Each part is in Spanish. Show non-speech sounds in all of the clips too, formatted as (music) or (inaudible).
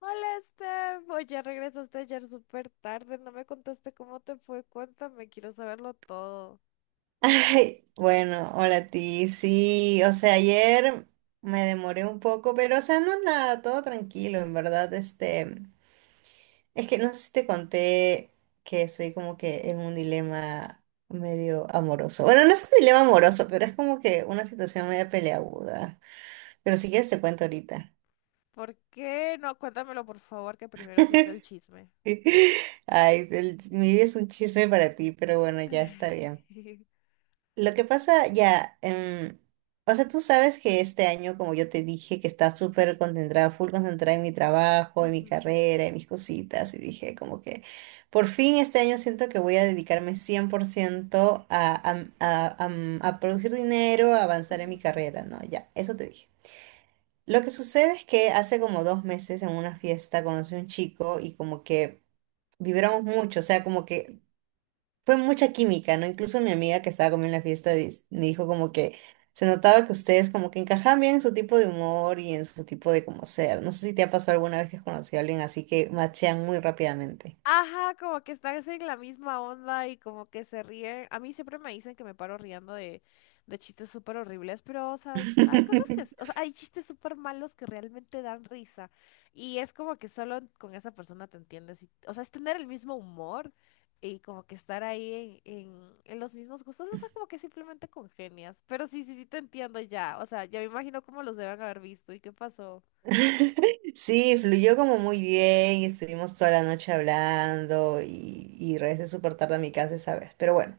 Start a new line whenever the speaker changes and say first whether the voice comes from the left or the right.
left: Hola, Steph. Oye, regresaste ayer súper tarde. No me contaste cómo te fue. Cuéntame, quiero saberlo todo.
right: Ay, bueno, hola a ti. Sí, o sea, ayer me demoré un poco, pero o sea, no es nada, todo tranquilo, en verdad. Es que no sé si te conté que estoy como que en un dilema medio amoroso. Bueno, no es un dilema amoroso, pero es como que una situación media peleaguda. Pero si quieres te cuento ahorita.
left: ¿Por qué? No, cuéntamelo, por favor, que primero siempre el chisme.
right: (laughs) Ay, el- mi vida es un chisme para ti, pero bueno, ya está bien.
left: (laughs)
right: Lo que pasa ya, o sea, tú sabes que este año, como yo te dije, que está súper concentrada, full concentrada en mi trabajo, en mi
left: Ujú,
right: carrera, en mis cositas, y dije como que por fin este año siento que voy a dedicarme 100% a producir dinero, a avanzar en mi
left: ujú.
right: carrera, ¿no? Ya, eso te dije. Lo que sucede es que hace como 2 meses en una fiesta conocí a un chico y como que vibramos mucho, o sea, como que fue mucha química, ¿no? Incluso mi amiga que estaba conmigo en la fiesta me dijo como que se notaba que ustedes como que encajaban bien en su tipo de humor y en su tipo de como ser. No sé si te ha pasado alguna vez que has conocido a alguien así que machean muy rápidamente.
left: Ajá, como que estás en la misma onda y como que se ríen. A mí siempre me dicen que me paro riendo de, chistes súper horribles, pero, o sea, hay cosas que, o
right: (laughs)
left: sea, hay chistes súper malos que realmente dan risa. Y es como que solo con esa persona te entiendes. O sea, es tener el mismo humor y como que estar ahí en los mismos gustos. O sea, como que simplemente congenias. Pero sí, sí, sí te entiendo ya. O sea, ya me imagino cómo los deben haber visto y qué pasó.
right: Sí, fluyó como muy bien y estuvimos toda la noche hablando y regresé súper tarde a mi casa esa vez. Pero bueno,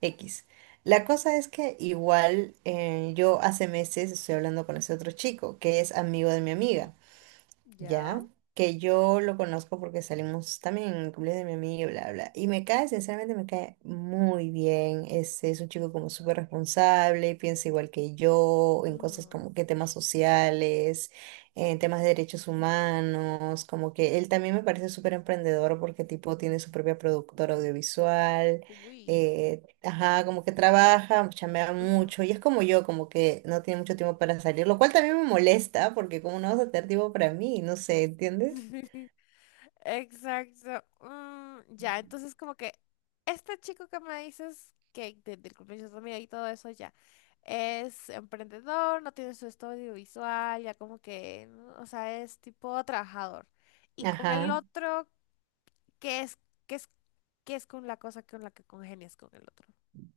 right: X. La cosa es que igual yo hace meses estoy hablando con ese otro chico que es amigo de mi
left: Mm,
right: amiga.
left: ya.
right: Ya, que yo lo conozco porque salimos también en el cumpleaños de mi amiga y bla, bla. Y me cae, sinceramente, me cae muy bien. Es un chico como súper responsable, piensa igual que yo, en cosas
left: Ujú.
right: como que temas sociales, en temas de derechos humanos, como que él también me parece súper emprendedor porque tipo tiene su propia productora audiovisual.
left: Uy.
right: eh, Ajá, como que trabaja, chamea
left: Ujú.
right: mucho y es como yo, como que no tiene mucho tiempo para salir, lo cual también me molesta porque como no vas a tener tiempo para mí, no sé, ¿entiendes?
left: (laughs) Exacto. Mm, ya, entonces como que este chico que me dices que del cumpleaños de tu amiga y todo eso ya es emprendedor, no tiene su estudio visual, ya como que, ¿no? O sea, es tipo trabajador. Y con el
right: Ajá.
left: otro, ¿qué es, qué es, qué es con la cosa con la que congenias con el otro?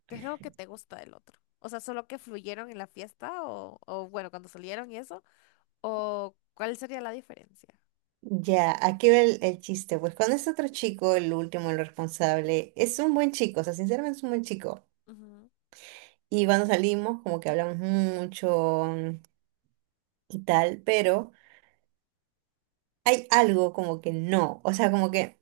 left: ¿Qué es lo que te gusta del otro? O sea, solo que fluyeron en la fiesta o, bueno, cuando salieron y eso, o ¿cuál sería la diferencia?
right: Ya, aquí va el chiste. Pues con este otro chico, el último, el responsable, es un buen chico, o sea, sinceramente es un buen chico.
left: Ujú.
right: Y cuando salimos, como que hablamos mucho, y tal, pero hay algo como que no, o sea, como que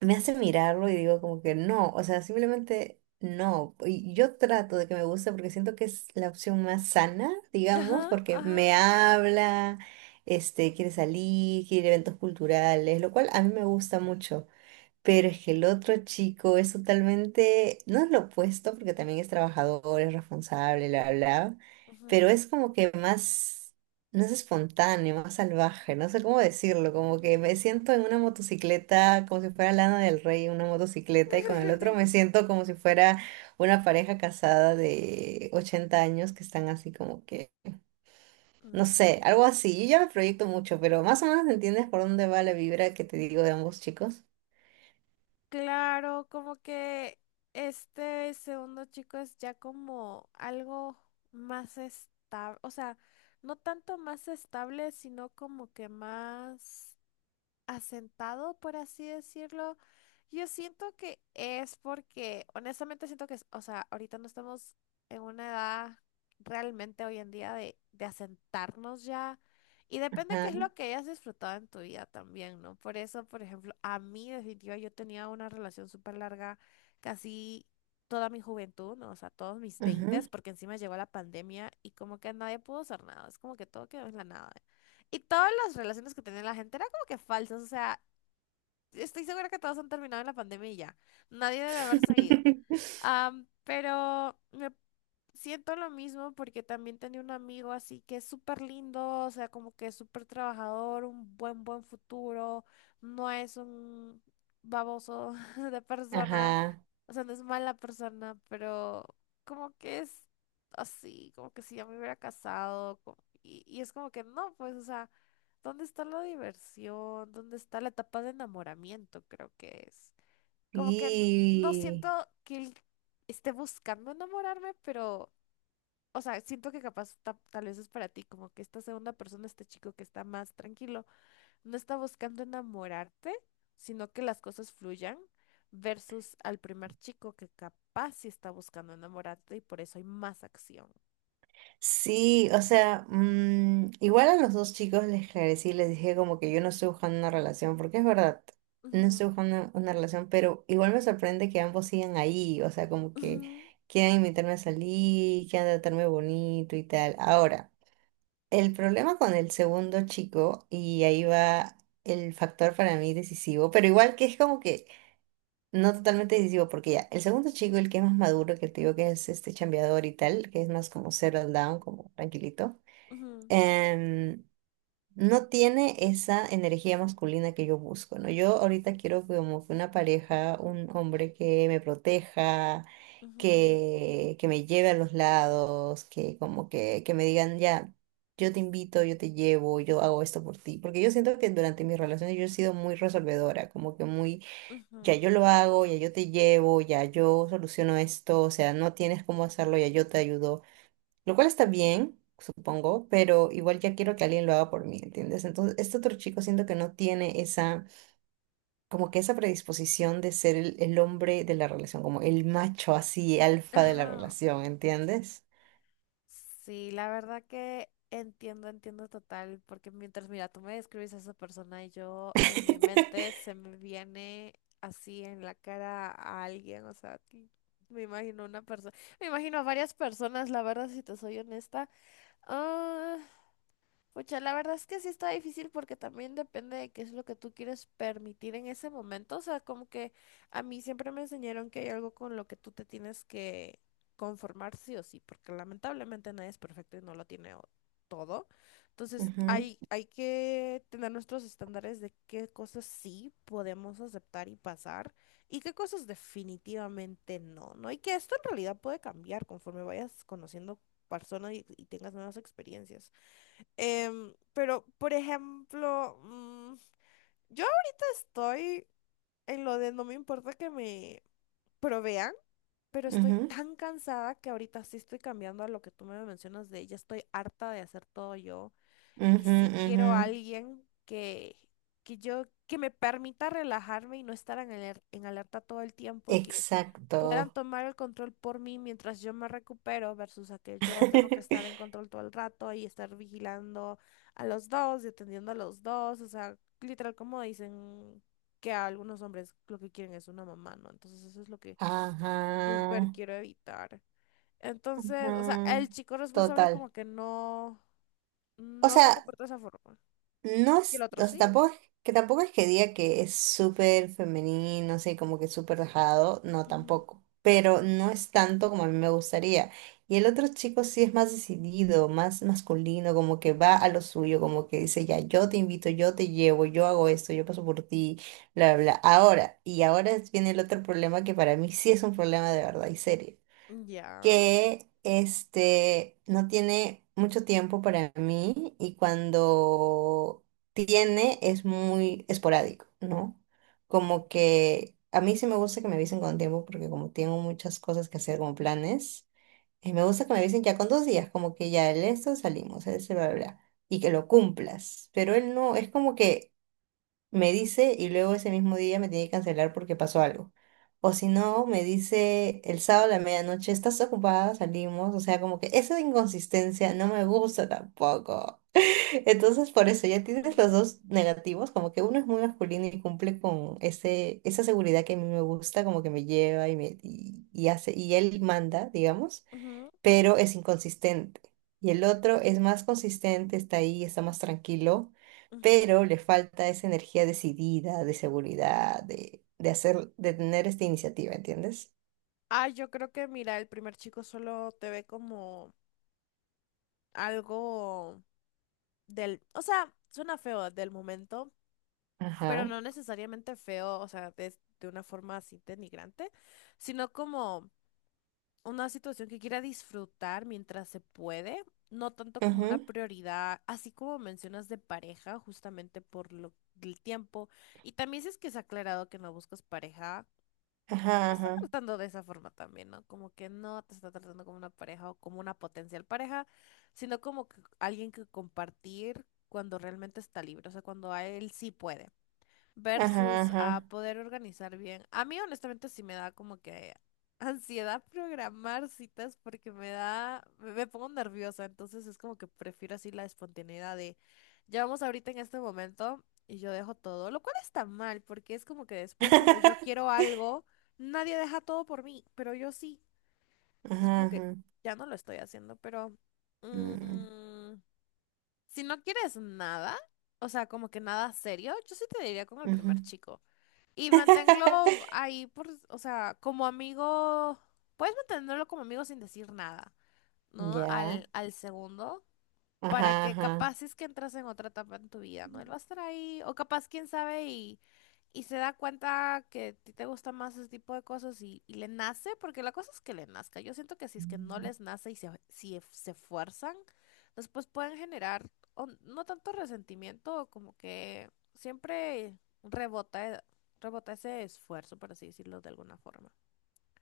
right: me hace mirarlo y digo como que no, o sea, simplemente no. Y yo trato de que me guste porque siento que es la opción más sana, digamos,
left: Ajá,
right: porque
left: ajá.
right: me habla, quiere salir, quiere ir a eventos culturales, lo cual a mí me gusta mucho. Pero es que el otro chico es totalmente, no es lo opuesto, porque también es trabajador, es responsable, bla, bla, pero
left: Ujú.
right: es como que más, no es espontáneo, más salvaje, no sé cómo decirlo, como que me siento en una motocicleta como si fuera Lana del Rey, en una motocicleta, y con el otro me siento como si fuera una pareja casada de 80 años que están así como que, no
left: Mm,
right: sé, algo así. Yo ya me proyecto mucho, pero más o menos entiendes por dónde va la vibra que te digo de ambos chicos.
left: claro, como que este segundo chico es ya como algo más estable, o sea, no tanto más estable, sino como que más asentado, por así decirlo. Yo siento que es porque, honestamente siento que, o sea, ahorita no estamos en una edad realmente hoy en día de asentarnos ya. Y depende qué
right: Ajá,
left: es lo que hayas disfrutado en tu vida también, ¿no? Por eso, por ejemplo, a mí definitiva yo tenía una relación súper larga, casi toda mi juventud, ¿no? O sea, todos mis
right: ujú.
left: veintes, porque encima llegó la pandemia y como que nadie pudo hacer nada, es como que todo quedó en la nada. Y todas las relaciones que tenía la gente eran como que falsas, o sea, estoy segura que todos han terminado en la pandemia y ya. Nadie debe haber seguido.
right: (laughs)
left: Pero me siento lo mismo porque también tenía un amigo así que es súper lindo, o sea, como que es súper trabajador, un buen futuro, no es un baboso (laughs) de persona,
right: Ajá.
left: o sea, no es mala persona, pero como que es así, como que si ya me hubiera casado, y es como que no, pues, o sea. ¿Dónde está la diversión? ¿Dónde está la etapa de enamoramiento? Creo que es. Como que no
right: Sí.
left: siento que él esté buscando enamorarme, pero, o sea, siento que capaz tal vez es para ti, como que esta segunda persona, este chico que está más tranquilo, no está buscando enamorarte, sino que las cosas fluyan, versus al primer chico que capaz sí está buscando enamorarte y por eso hay más acción.
right: Sí, o sea, mm, igual a los dos chicos les esclarecí, les dije como que yo no estoy buscando una relación, porque es verdad, no
left: Ujú,
right: estoy buscando una relación, pero igual me sorprende que ambos sigan ahí, o sea, como que
left: ujú,
right: quieran invitarme a salir, quieran tratarme bonito y tal. Ahora, el problema con el segundo chico, y ahí va el factor para mí decisivo, pero igual que es como que no totalmente decisivo, porque ya, el segundo chico, el que es más maduro, que te digo que es este chambeador y tal, que es más como settle down, como tranquilito,
left: ujú,
right: em, no tiene esa energía masculina que yo busco, ¿no? Yo ahorita quiero como que una pareja, un hombre que me proteja,
left: ujú,
right: que me lleve a los lados, que como que me digan, ya, yo te invito, yo te llevo, yo hago esto por ti, porque yo siento que durante mis relaciones yo he sido muy resolvedora, como que muy ya
left: ujú.
right: yo lo hago, ya yo te llevo, ya yo soluciono esto, o sea, no tienes cómo hacerlo, ya yo te ayudo, lo cual está bien, supongo, pero igual ya quiero que alguien lo haga por mí, ¿entiendes? Entonces, este otro chico siento que no tiene esa, como que esa predisposición de ser el hombre de la relación, como el macho así, alfa de la
left: Ajá.
right: relación, ¿entiendes?
left: Sí, la verdad que entiendo, entiendo total, porque mientras, mira, tú me describes a esa persona y yo en mi mente se
right: (laughs)
left: me viene así en la cara a alguien, o sea, que me imagino una persona, me imagino a varias personas, la verdad, si te soy honesta. Ah, pucha, la verdad es que sí está difícil porque también depende de qué es lo que tú quieres permitir en ese momento. O sea, como que a mí siempre me enseñaron que hay algo con lo que tú te tienes que conformar sí o sí, porque lamentablemente nadie es perfecto y no lo tiene todo. Entonces, hay, que tener nuestros estándares de qué cosas sí podemos aceptar y pasar y qué cosas definitivamente no, ¿no? Y que esto en realidad puede cambiar conforme vayas conociendo personas y tengas nuevas experiencias. Pero, por ejemplo, yo ahorita estoy en lo de no me importa que me provean, pero
right: Ujú,
left: estoy
right: ujú,
left: tan cansada que ahorita sí estoy cambiando a lo que tú me mencionas de ya estoy harta de hacer todo yo. Y
right: ujú,
left: sí quiero a
right: ujú.
left: alguien que me permita relajarme y no estar en alerta todo el tiempo y que puedan
right: Exacto.
left: tomar el control por mí mientras yo me recupero versus a que yo tengo que estar en
right: (laughs)
left: control todo el rato y estar vigilando a los dos y atendiendo a los dos. O sea, literal como dicen que a algunos hombres lo que quieren es una mamá, ¿no? Entonces eso es lo que súper
right: Ajá,
left: quiero evitar. Entonces, o sea,
right: ajá.
left: el chico responsable
right: Total.
left: como que no,
right: O
left: no se
right: sea,
left: comporta de esa forma.
right: no
left: Y el
right: es,
left: otro
right: o sea,
left: sí.
right: tampoco es, que tampoco es que diga que es súper femenino, así como que súper dejado, no
left: Ujú,
right: tampoco, pero no es tanto como a mí me gustaría. Y el otro chico sí es más decidido, más masculino, como que va a lo suyo, como que dice, ya, yo te invito, yo te llevo, yo hago esto, yo paso por ti, bla, bla, bla. Ahora, y ahora es- viene el otro problema que para mí sí es un problema de verdad y serio
left: ya.
right: que este no tiene mucho tiempo para mí y cuando tiene es muy esporádico, ¿no? Como que a mí sí me gusta que me avisen con tiempo porque como tengo muchas cosas que hacer como planes, me gusta que me avisen ya con 2 días, como que ya el esto salimos, ese bla bla bla, y que lo cumplas. Pero él no, es como que me dice y luego ese mismo día me tiene que cancelar porque pasó algo. O si no, me dice el sábado a la medianoche, ¿estás ocupada? Salimos. O sea, como que esa inconsistencia no me gusta tampoco. Entonces, por eso ya tienes los
left: Ujú,
right: dos negativos, como que uno es muy masculino y cumple con ese, esa seguridad que a mí me gusta, como que me lleva y hace, y él manda, digamos,
left: ujú,
right: pero es inconsistente. Y el otro es más consistente, está ahí, está más tranquilo,
left: ujú.
right: pero le falta esa energía decidida, de seguridad, de hacer, de tener esta iniciativa, ¿entiendes?
left: Ah, yo creo que, mira, el primer chico solo te ve como algo del, o sea, suena feo del momento, pero
right: Ajá,
left: no necesariamente feo, o sea, de una forma así denigrante, sino como una situación que quiera disfrutar mientras se puede, no tanto como una
right: ajá,
left: prioridad, así como mencionas de pareja, justamente por lo, el tiempo. Y también si es que se ha aclarado que no buscas pareja
right: ajá, ajá,
left: tratando de esa forma también, ¿no? Como que no te está tratando como una pareja o como una potencial pareja, sino como que alguien que compartir cuando realmente está libre, o sea, cuando a él sí puede
right: ajá,
left: versus a
right: ajá.
left: poder organizar bien. A mí honestamente sí me da como que ansiedad programar citas porque me da, me pongo nerviosa, entonces es como que prefiero así la espontaneidad de, ya vamos ahorita en este momento y yo dejo todo, lo cual está mal porque es como que después cuando yo
right: (laughs)
left: quiero algo, nadie deja todo por mí, pero yo sí. Entonces
right: Ajá,
left: como que
right: ajá,
left: ya no lo estoy haciendo, pero
right: mm,
left: mm, si no quieres nada, o sea, como que nada serio, yo sí te diría con el
right: ujú.
left: primer chico. Y manténlo
right: (laughs)
left: ahí por, o sea, como amigo, puedes mantenerlo como amigo sin decir nada, ¿no?
right: Ya,
left: Al segundo para
right: ajá,
left: que
right: ajá.
left: capaz es que entras en otra etapa en tu vida, ¿no? Él va a estar ahí, o capaz, quién sabe, y se da cuenta que a ti te gusta más ese tipo de cosas y le nace, porque la cosa es que le nazca. Yo siento que si es que no les nace y si se fuerzan, después pueden generar o no tanto resentimiento, como que siempre rebota, rebota ese esfuerzo, por así decirlo de alguna forma.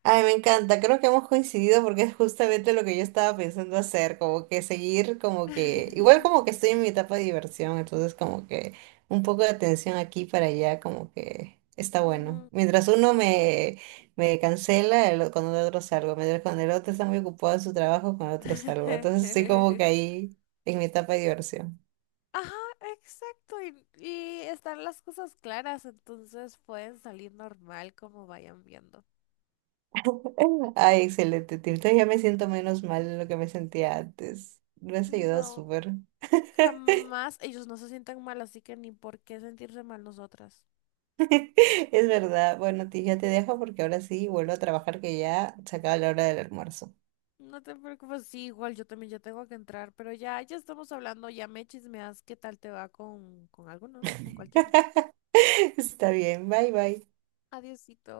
right: Ay, me encanta, creo que hemos coincidido porque es justamente lo que yo estaba pensando hacer, como que seguir, como que, igual
left: (laughs)
right: como que estoy en mi etapa de diversión, entonces como que un poco de atención aquí para allá, como que está bueno.
left: Ujú.
right: Mientras uno me, me cancela, el, o- con el otro salgo, mientras con el otro está muy ocupado en su trabajo, con el otro salgo, entonces estoy como
left: (laughs)
right: que ahí en mi etapa de diversión.
left: Ajá, exacto. Y están las cosas claras, entonces pueden salir normal como vayan viendo.
right: Ay, excelente, Tito, ya me siento menos mal de lo que me sentía antes, me has ayudado
left: No,
right: súper.
left: jamás ellos no se sientan mal, así que ni por qué sentirse mal nosotras.
right: (laughs) Es verdad. Bueno, ti ya te dejo porque ahora sí vuelvo a trabajar que ya se acaba la hora del almuerzo.
left: No te preocupes, sí, igual yo también ya tengo que entrar, pero ya, ya estamos hablando, ya me chismeas qué tal te va con, alguno, ¿no? Con cualquiera.
right: (laughs) Está bien. Bye, bye.
left: Adiosito.